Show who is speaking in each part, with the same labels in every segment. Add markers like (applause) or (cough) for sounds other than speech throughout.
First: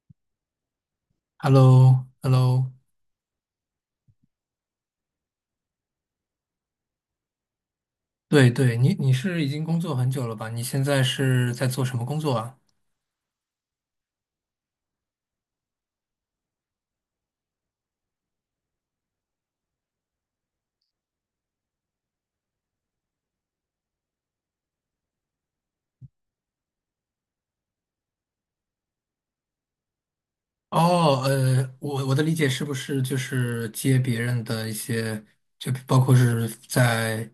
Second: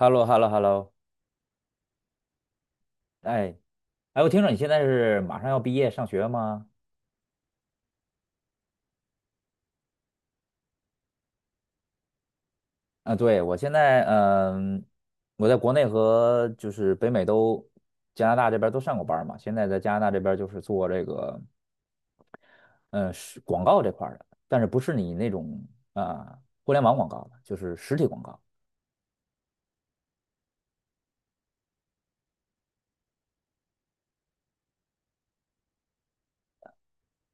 Speaker 1: hello hello hello
Speaker 2: h e l l o h e l l o
Speaker 1: 哎，哎，我听说你现在是马上要毕业上学吗？
Speaker 2: 对对，你是已经工作很久了吧？你现在是在做什么工作啊？
Speaker 1: 啊，对，我现在，我在国内和就是北美都，加拿大这边都上过班儿嘛。现在在加拿大这边就是做这个，嗯，是广告这块儿的，但是不是你那种互联网广告的，就是实体广告。
Speaker 2: 哦，我的理解是不是就是接别人的一些，就包括是在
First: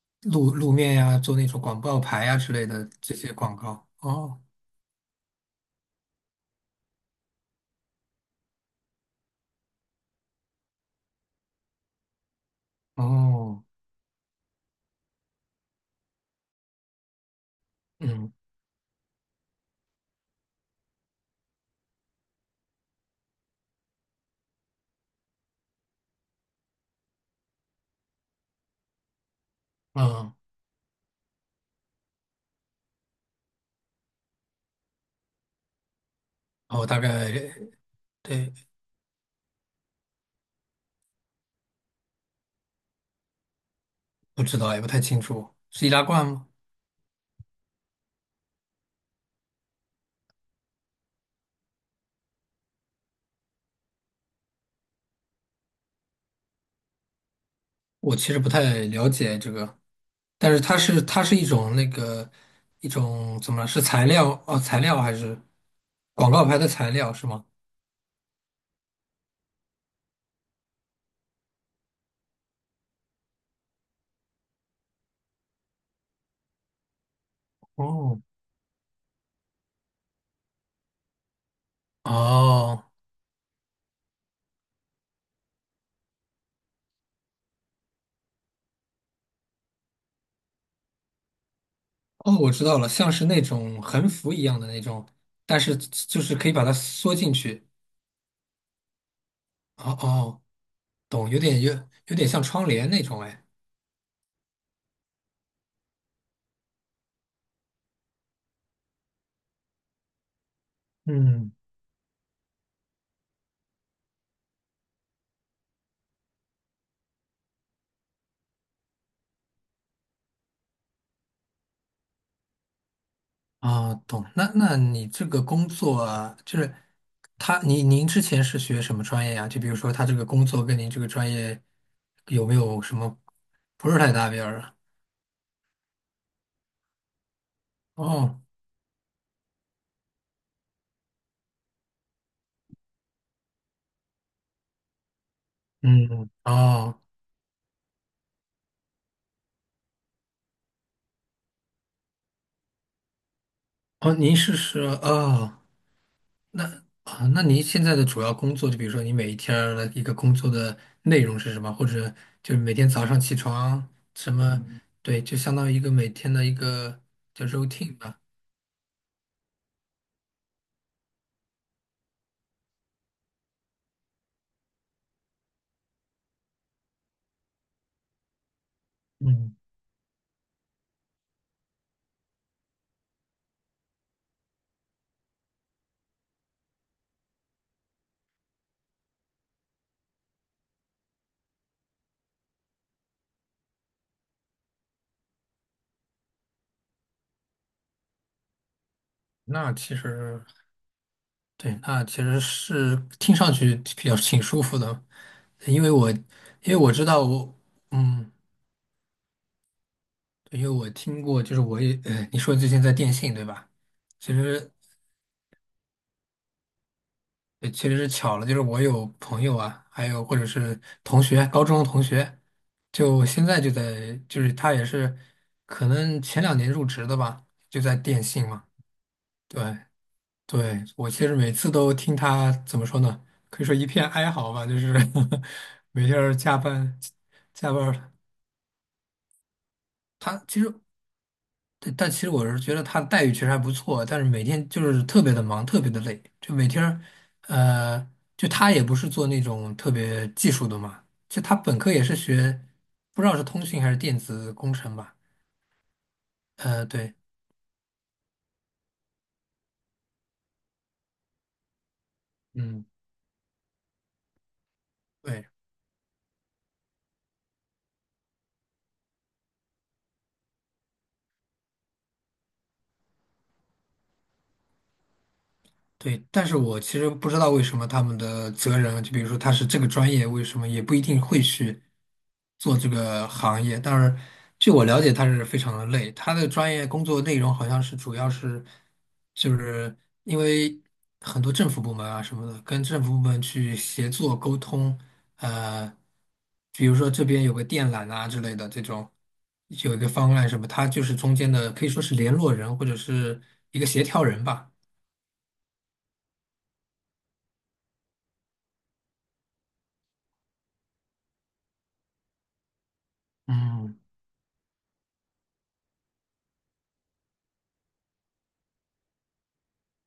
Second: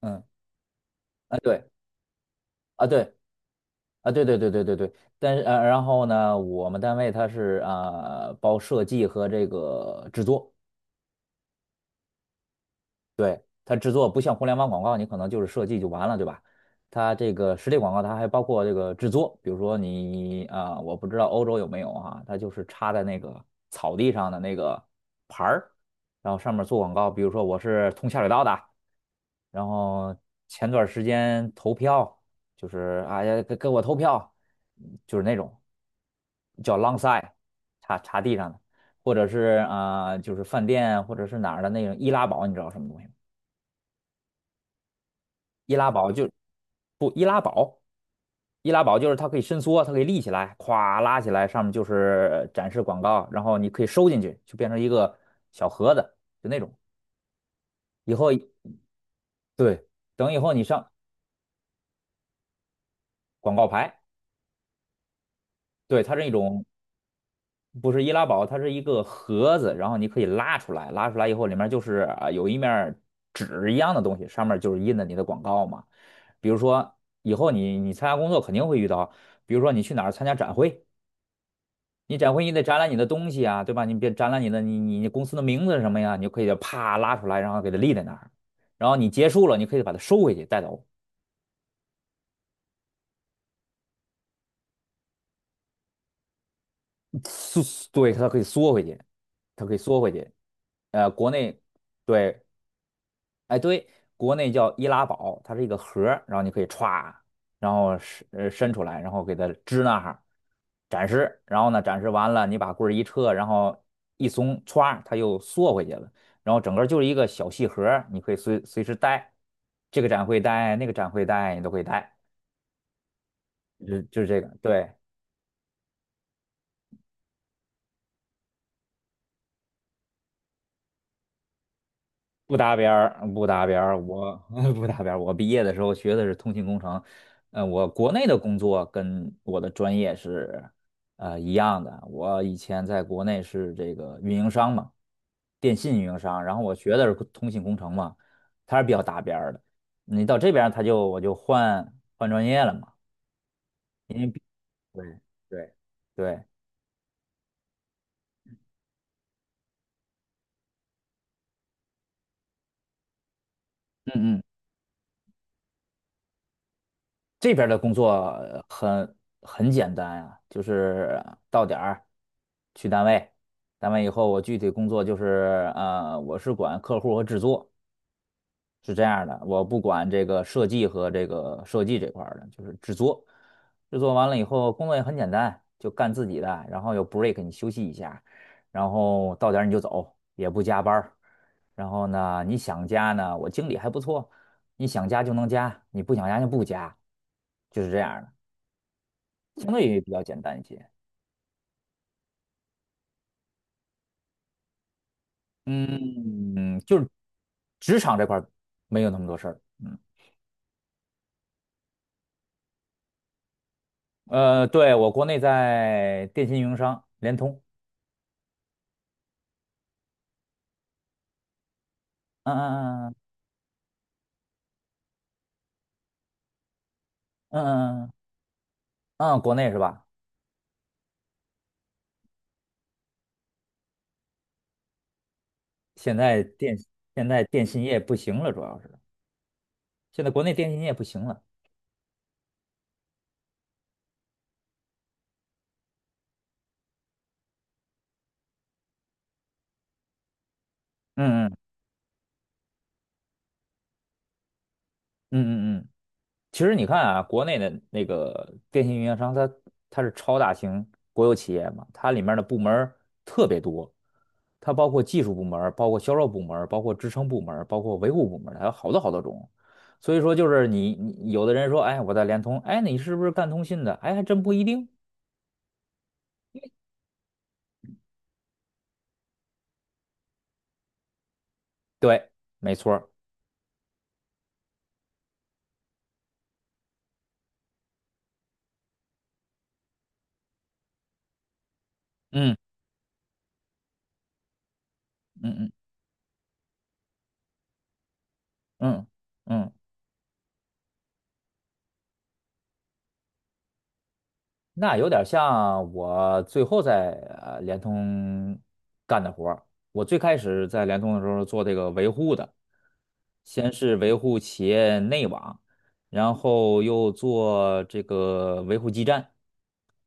Speaker 1: 嗯，
Speaker 2: 路面呀，做
Speaker 1: 啊，
Speaker 2: 那种
Speaker 1: 对，
Speaker 2: 广告牌呀之类
Speaker 1: 啊，
Speaker 2: 的
Speaker 1: 对，
Speaker 2: 这些广告？
Speaker 1: 啊，对对
Speaker 2: 哦
Speaker 1: 对对对对。但是然后呢，我们单位它是包设计和这个制作。对，
Speaker 2: 哦，
Speaker 1: 它制作不像互联网广告，你可能就是设计就完了，对吧？它这个实体广告，它还
Speaker 2: 嗯
Speaker 1: 包括这个制作，比如说你我不知道欧洲有没有啊，它就是插在那个草地上的那个牌儿，然后上面做广告，比如说我是通下水道的，然后
Speaker 2: 嗯，
Speaker 1: 前段时间投票，就是哎呀给我投票，就是那种叫
Speaker 2: 哦我
Speaker 1: long
Speaker 2: 大
Speaker 1: s i d e
Speaker 2: 概
Speaker 1: 插地上
Speaker 2: 对
Speaker 1: 的，或者是就是饭店或者是哪儿的那种易拉宝，你知道什么东西吗？
Speaker 2: 不知道，也不太清楚，
Speaker 1: 易
Speaker 2: 是
Speaker 1: 拉
Speaker 2: 易拉
Speaker 1: 宝
Speaker 2: 罐
Speaker 1: 就
Speaker 2: 吗？
Speaker 1: 不易拉宝，易拉宝就是它可以伸缩，它可以立起来，咵拉起来，上面就是展示广告，然后你可以收进去，就变成一个小盒子，就那种。以
Speaker 2: 我
Speaker 1: 后
Speaker 2: 其实不太了解这个，
Speaker 1: 对，等以后
Speaker 2: 但是
Speaker 1: 你
Speaker 2: 它
Speaker 1: 上
Speaker 2: 是它是一种那个一种怎
Speaker 1: 广
Speaker 2: 么了？
Speaker 1: 告
Speaker 2: 是
Speaker 1: 牌，
Speaker 2: 材料哦，材料还是
Speaker 1: 对，它是一
Speaker 2: 广告牌
Speaker 1: 种
Speaker 2: 的材料是吗？
Speaker 1: 不是易拉宝，它是一个盒子，然后你可以拉出来，拉出来以后里面就是啊有一面儿纸一样的东西，上面就是印的你的广告嘛。比如说以后你参加
Speaker 2: 哦
Speaker 1: 工作肯定会遇到，比如说你去哪儿参加展会。你展会你得展
Speaker 2: 哦
Speaker 1: 览你的东西啊，对吧？你别展览你的你公司的名字是什么呀？你就可以啪拉出来，然后给它立在那儿，然后你结束了，你可以把它收回去带走，
Speaker 2: 哦，我知道了，像是那种横幅一样的那种，但是就是可以把它缩进
Speaker 1: 缩，
Speaker 2: 去。
Speaker 1: 对，它可以缩回去，它可以
Speaker 2: 哦
Speaker 1: 缩回去。
Speaker 2: 哦，懂，
Speaker 1: 国内
Speaker 2: 有点像
Speaker 1: 对
Speaker 2: 窗帘那种哎。
Speaker 1: 哎，对，国内叫易拉宝，它是一个盒儿然后你可以歘，然后伸出来，然后给它支那哈儿，展示，
Speaker 2: 嗯。
Speaker 1: 然后呢展示完了，你把棍儿一撤，然后一松，歘，它又缩回去了，然后整个就是一个小细盒儿你可以随时带，这个展会带，那个展会带，你都可以带，就
Speaker 2: 啊，
Speaker 1: 是就
Speaker 2: 懂。
Speaker 1: 是这个，
Speaker 2: 那那
Speaker 1: 对。
Speaker 2: 你这个工作啊，就是他，您之前是学什么专业啊？就比如说他这个工作跟您这个专业有没
Speaker 1: 不搭
Speaker 2: 有
Speaker 1: 边
Speaker 2: 什么
Speaker 1: 儿，不搭边
Speaker 2: 不
Speaker 1: 儿，
Speaker 2: 是太搭
Speaker 1: 我
Speaker 2: 边儿
Speaker 1: (laughs)
Speaker 2: 啊？
Speaker 1: 不搭边儿。我毕业的时候学的是通信工程，我国内的
Speaker 2: 哦，
Speaker 1: 工作跟我的专业是一样的。我以前在国内是这个运营商嘛，电信运营
Speaker 2: 嗯，
Speaker 1: 商，然后我学
Speaker 2: 哦，
Speaker 1: 的是通信工程嘛，它是比较搭边儿的。你到这边儿，我就换换专业了嘛，
Speaker 2: 哦，
Speaker 1: 因为
Speaker 2: 您
Speaker 1: 毕
Speaker 2: 是是
Speaker 1: 对
Speaker 2: 哦，
Speaker 1: 对对，
Speaker 2: 那啊，那您现在的主要工作，就比如说你每一天儿的一个工作的内容是什么？或者就是每天早上起床什
Speaker 1: 嗯嗯
Speaker 2: 么？嗯对，就相当于一个每天的一个叫
Speaker 1: 这边儿的工
Speaker 2: routine
Speaker 1: 作
Speaker 2: 吧。
Speaker 1: 很简单呀、就是到点儿去单位，单位以后我具体工作就是我是管客户和制作，是这样的，
Speaker 2: 嗯，
Speaker 1: 我不管这个设计和这个设计这块儿的，就是制作，制作完了以后，工作也很简单，就干自己的，然后有 break 你休息一下，然后到点儿你就走，也不加班儿然后呢，你想加呢，我经理还不错，你想加就能加，你不想加就不加，就是这样儿的，相
Speaker 2: 那
Speaker 1: 对
Speaker 2: 其
Speaker 1: 于比较简
Speaker 2: 实。
Speaker 1: 单一些。
Speaker 2: 对，那其实是听上去比较挺舒服的，因为我因为
Speaker 1: 嗯，
Speaker 2: 我
Speaker 1: 就
Speaker 2: 知
Speaker 1: 是
Speaker 2: 道我
Speaker 1: 职场这
Speaker 2: 嗯，
Speaker 1: 块儿没有那么多事儿。嗯，
Speaker 2: 对因为我听过，就是我也你说最近在电信对吧？其实
Speaker 1: 对，我国内在电信运营商联通。
Speaker 2: 对其实是巧了，就是我有朋友啊，还有或者是同学，高中同学，
Speaker 1: 嗯嗯嗯
Speaker 2: 就现在就在就是他也是可能前两年入职的吧，
Speaker 1: 嗯
Speaker 2: 就在
Speaker 1: 嗯嗯，
Speaker 2: 电信嘛，
Speaker 1: 嗯，国内是
Speaker 2: 对，
Speaker 1: 吧？
Speaker 2: 对，我其实每次都听他怎么说呢？可以说一片哀嚎吧，就是 (laughs) 每
Speaker 1: 现
Speaker 2: 天儿
Speaker 1: 在
Speaker 2: 加
Speaker 1: 电
Speaker 2: 班
Speaker 1: 现在电
Speaker 2: 加
Speaker 1: 信
Speaker 2: 班
Speaker 1: 业
Speaker 2: 儿
Speaker 1: 不行了，主要是现在国
Speaker 2: 他
Speaker 1: 内
Speaker 2: 其
Speaker 1: 电
Speaker 2: 实，
Speaker 1: 信业不行了。
Speaker 2: 对但其实我是觉得他的待遇其实还不错，但是每天就是特别的忙，特别的累，就每天儿呃，就他也不是做那种特别技术的嘛，就
Speaker 1: 嗯
Speaker 2: 他
Speaker 1: 嗯
Speaker 2: 本科也是学，不知道是通信还是电子工程吧，
Speaker 1: 嗯嗯嗯，其实你看
Speaker 2: 对，
Speaker 1: 啊，国内的那个电信运营商它是超大型国有企业嘛，它里面的部门
Speaker 2: 嗯，
Speaker 1: 儿特别多，它包括技术部
Speaker 2: 对。
Speaker 1: 门儿包括销售部门儿包括支撑部门儿包括维护部门儿还有好多好多种。所以说，就是你有的人说，哎，我在联通，哎，你是不是干通信的？哎，还真不一定。
Speaker 2: 对，但是我其实不知道为什么他们的责任，就比如说他是这个专业，为什么也不一定会去
Speaker 1: 对，没
Speaker 2: 做这
Speaker 1: 错儿
Speaker 2: 个行业。但是据我了解，他是非常的累，他的专业工作内容好像是主要是，就是因为很多政府部门啊什么
Speaker 1: 嗯
Speaker 2: 的，跟政府部门去协作沟通，
Speaker 1: 嗯嗯
Speaker 2: 呃，比如说这边有个电缆啊之类的这
Speaker 1: 嗯
Speaker 2: 种，
Speaker 1: 嗯，
Speaker 2: 有一个方案什么，他就是中间的，可以说是联络人或者是一个协调人吧。
Speaker 1: 那有点像我最后在联通干的活儿。我最开始在联通的时候做这个维护的，先是
Speaker 2: 嗯。
Speaker 1: 维护企业内网，然后又做这个维护基站。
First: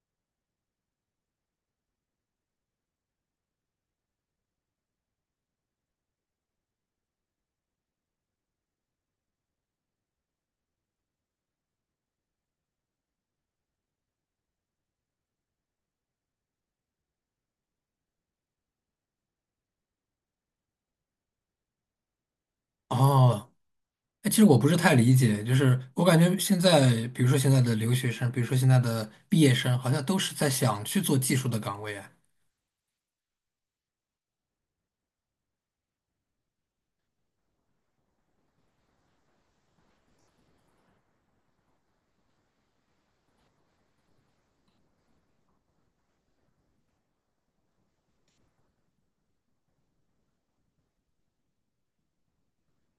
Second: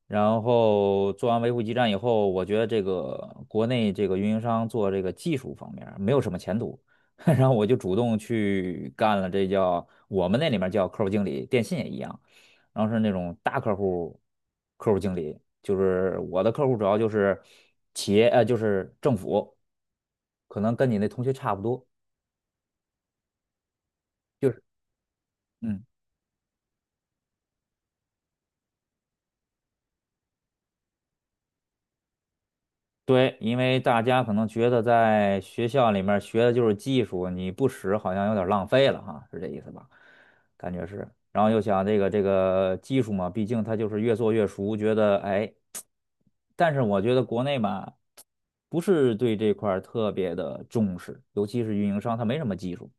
Speaker 1: 然后做完维护基站以后，我觉得这个国内这个运营商做这个技术方面儿没有什么前途，(laughs) 然后我就主动去干了，这叫我们那里面叫客户经理，电信也一样，然后是那种大客户客户经理，就是我的客户主要就是企业，就是政府，可能跟你那同学差不多，
Speaker 2: 哦，哎，其实
Speaker 1: 就
Speaker 2: 我
Speaker 1: 是。
Speaker 2: 不是太理解，就是
Speaker 1: 嗯。
Speaker 2: 我感觉现在，比如说现在的留学生，比如说现在的毕业生，好像都是在想去做技术的岗位啊。
Speaker 1: 对，因为大家可能觉得在学校里面学的就是技术，你不使好像有点浪费了哈，是这意思吧？感觉是。然后又想这个技术嘛，毕竟它就是越做越熟，觉得哎，但是我觉得国内吧，不是对这块儿特别的重视，尤其是运营商，它没什么技术。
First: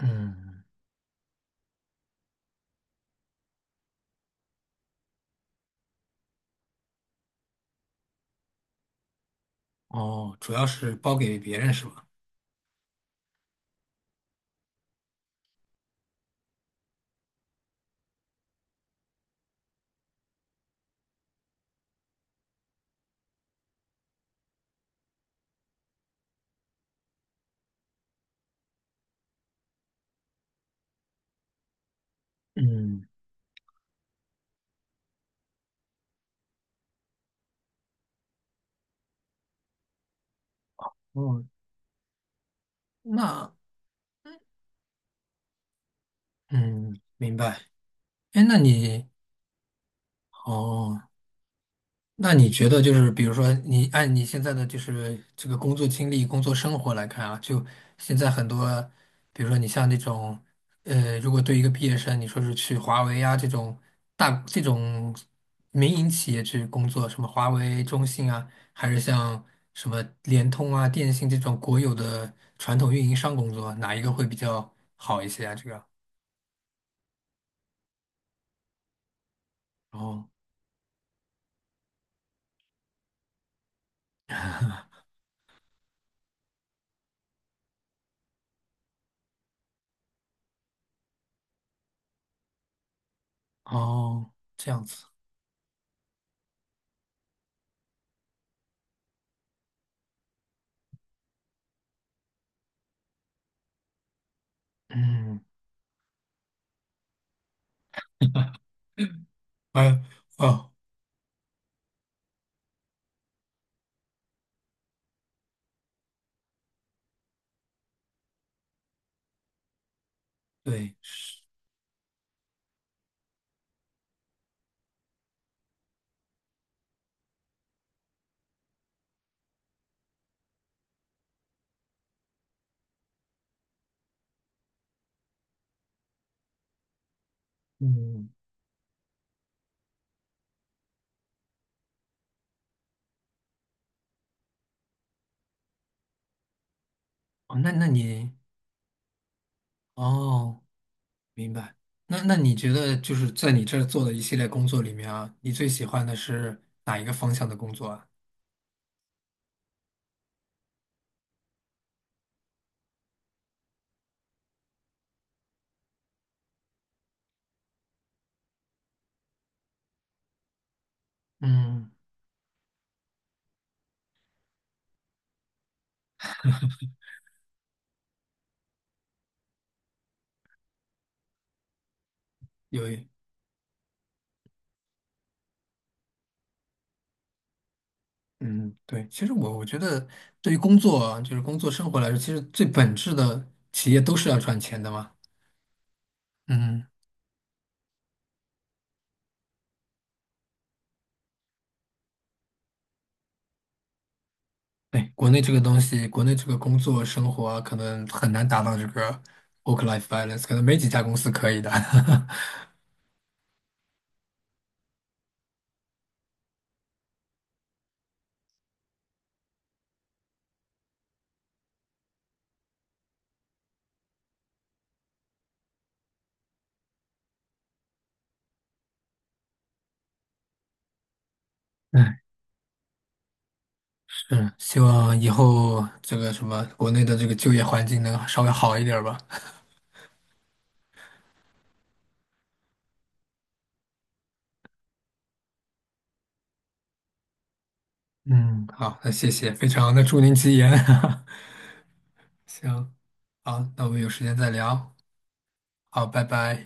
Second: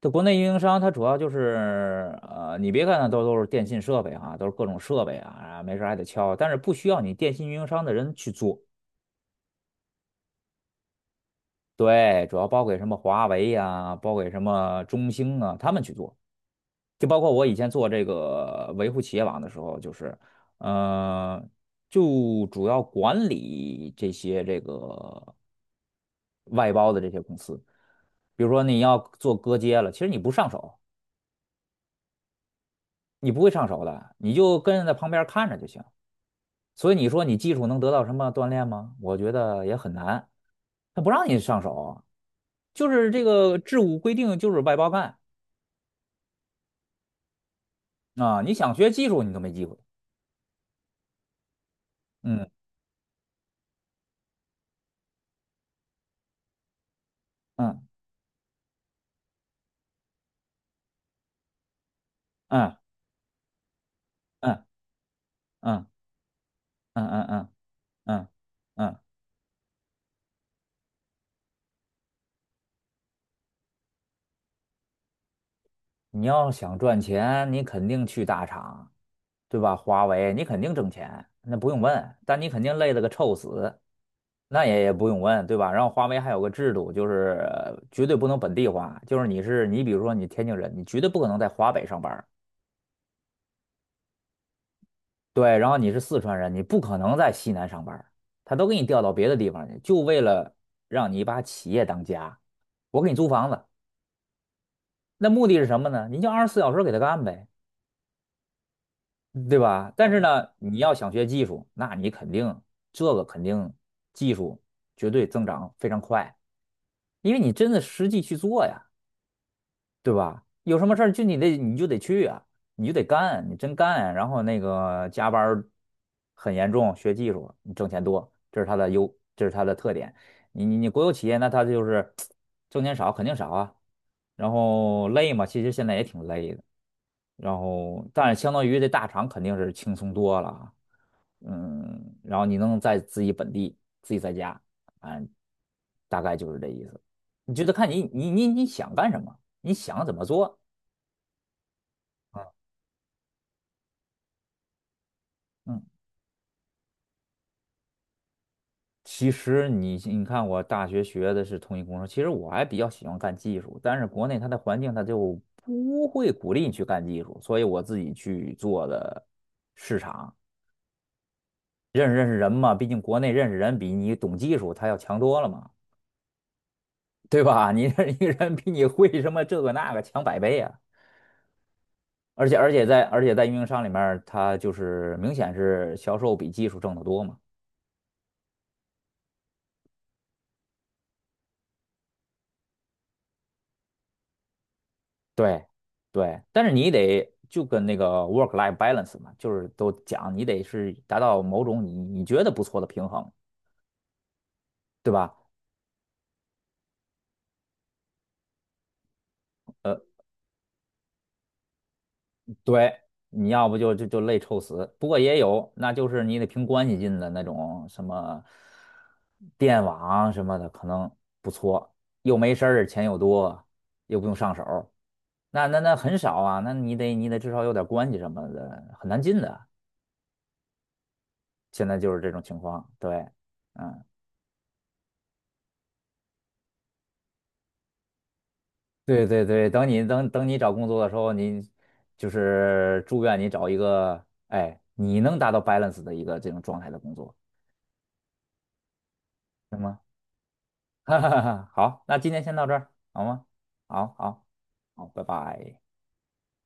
Speaker 1: 这国内运营商它主要就是你别看它都是电信设备啊，都是各种设备啊，没事儿还得敲，但是不需要你电信运营商的人去做。
Speaker 2: 哦，主要是包给别人是吧？
Speaker 1: 对，主要包给什么华为呀、包给什么中兴啊，他们去做。就包括我以前做这个维护企业网的时候，就是，呃，就主要管理这些这个外包的这些公司。比如说你要做割接了，其实你不上手，
Speaker 2: 嗯，
Speaker 1: 你不会上手的，你就跟着在旁边看着就行。所以你说你技术能得到什么锻炼吗？我觉得也很难，他不让你
Speaker 2: 哦，
Speaker 1: 上手啊，就是这
Speaker 2: 那，
Speaker 1: 个制度规定就是外包干。
Speaker 2: 嗯，明白。
Speaker 1: 啊，
Speaker 2: 哎，
Speaker 1: 你
Speaker 2: 那
Speaker 1: 想学技
Speaker 2: 你，
Speaker 1: 术你都没机会。
Speaker 2: 哦。那你
Speaker 1: 嗯
Speaker 2: 觉得就是，比如说你按你现在的就是这个工作经历、工作生活来看啊，就
Speaker 1: 嗯
Speaker 2: 现在很多，比如说你像那种，如果对一个毕业生，你说是
Speaker 1: 嗯
Speaker 2: 去华为啊这种大这
Speaker 1: 嗯
Speaker 2: 种
Speaker 1: 嗯
Speaker 2: 民营企业去工
Speaker 1: 嗯
Speaker 2: 作，什
Speaker 1: 嗯
Speaker 2: 么
Speaker 1: 嗯
Speaker 2: 华为、中
Speaker 1: 嗯
Speaker 2: 兴啊，还
Speaker 1: 嗯，
Speaker 2: 是像什么联通啊、电信这种国有的传统运营商工作，哪一个会比较好一些啊？这个？
Speaker 1: 你要想赚钱，你肯定去大厂，对吧？华
Speaker 2: 哦
Speaker 1: 为你肯定挣钱，那不用问。但你肯定累得个臭死，那也不用问，对吧？然后华为还有个制度，就是绝对不能本地化，就是你是你，比如说你天津人，你绝对不可能在华北上班。
Speaker 2: 哦，这样子，
Speaker 1: 对，然后你是四川人，你不可能在西南上班儿他都给你调到别的地方去，就为了让你把企业当家。我给你租房子，那
Speaker 2: 嗯，
Speaker 1: 目的是什么呢？你就24小时给他干呗，对吧？
Speaker 2: 哎
Speaker 1: 但是呢，
Speaker 2: 哦，
Speaker 1: 你要想学技术，那你肯定这个肯定技术绝对增长非常快，因为你真的实际去做呀。对吧？有什
Speaker 2: 对，
Speaker 1: 么事儿就你就得去啊，你就得干，你真干，然后那个加班儿很严重，学技术，你挣钱多，这是它的优，这是它的特点。你国有企业，那它就是 (tsk) 挣钱少，肯定少啊，然后累嘛，其实现在也挺累的。然后
Speaker 2: 嗯。
Speaker 1: 但是相当于这大厂肯定是轻松多了啊嗯，然后你能在自己本地自己在家，嗯，大概就是这意思。你
Speaker 2: 哦，
Speaker 1: 就
Speaker 2: 那
Speaker 1: 得
Speaker 2: 那
Speaker 1: 看你你
Speaker 2: 你
Speaker 1: 你你想干什么，你想怎么做，
Speaker 2: 哦，明白。那那你觉得就是在你这儿做的一系列工作里面啊，你最
Speaker 1: 嗯。
Speaker 2: 喜欢的是哪一个方向的工作啊？
Speaker 1: 其实你看，我大学学的是通信工程，其实我还比较喜欢干技术，但是国内它的环境它就不会鼓励你去干技术，所以我自己去做的市场，
Speaker 2: 嗯，
Speaker 1: 认识认识人嘛，毕竟国内认识人比你懂技术他要强多了嘛。对吧？你这一个人比你会什么这个那个强百倍啊！而且而且
Speaker 2: 有
Speaker 1: 在
Speaker 2: 一，
Speaker 1: 而且在运营商里面他就是明显是销售比技术挣得多嘛。
Speaker 2: 嗯，对。其实我觉得，对于工作啊就是工作生活来说，其实最本质的企业都是要赚钱的嘛。
Speaker 1: 对对，但是
Speaker 2: 嗯，
Speaker 1: 你得就跟那个 work life balance 嘛，就是都讲你得是达到某种你觉得不错的平衡，
Speaker 2: 对，
Speaker 1: 对
Speaker 2: 国
Speaker 1: 吧？
Speaker 2: 内这个东西，国内这个工作生活啊可能很难达到这个 work-life balance，可能没几家公司可以的。(laughs)
Speaker 1: 对，你要不就累臭死。不过也有，那就是你得凭关系进的那种什么电网什么的，可能不错，又没事儿，钱又多，又不用上手儿那很少啊，那你得至少有点关系什么的，很难进的。现在就是这种情况，对，嗯，
Speaker 2: 嗯，希望以后这个什么国内的这个就业环境能稍微好一点儿吧。
Speaker 1: 对对对，等你找工作的时候，你就是祝愿你找一个，哎，你能达到 balance 的一个这种状态的工作，
Speaker 2: 嗯，(laughs) 好，那谢谢，非
Speaker 1: 行
Speaker 2: 常
Speaker 1: 吗？
Speaker 2: 的祝您吉言。
Speaker 1: (laughs) 哈哈哈，好，那今天
Speaker 2: (laughs)
Speaker 1: 先到这儿，
Speaker 2: 行，
Speaker 1: 好吗？
Speaker 2: 好，那我们有
Speaker 1: 好
Speaker 2: 时间
Speaker 1: 好
Speaker 2: 再聊。
Speaker 1: 好，拜拜。
Speaker 2: 好，拜拜。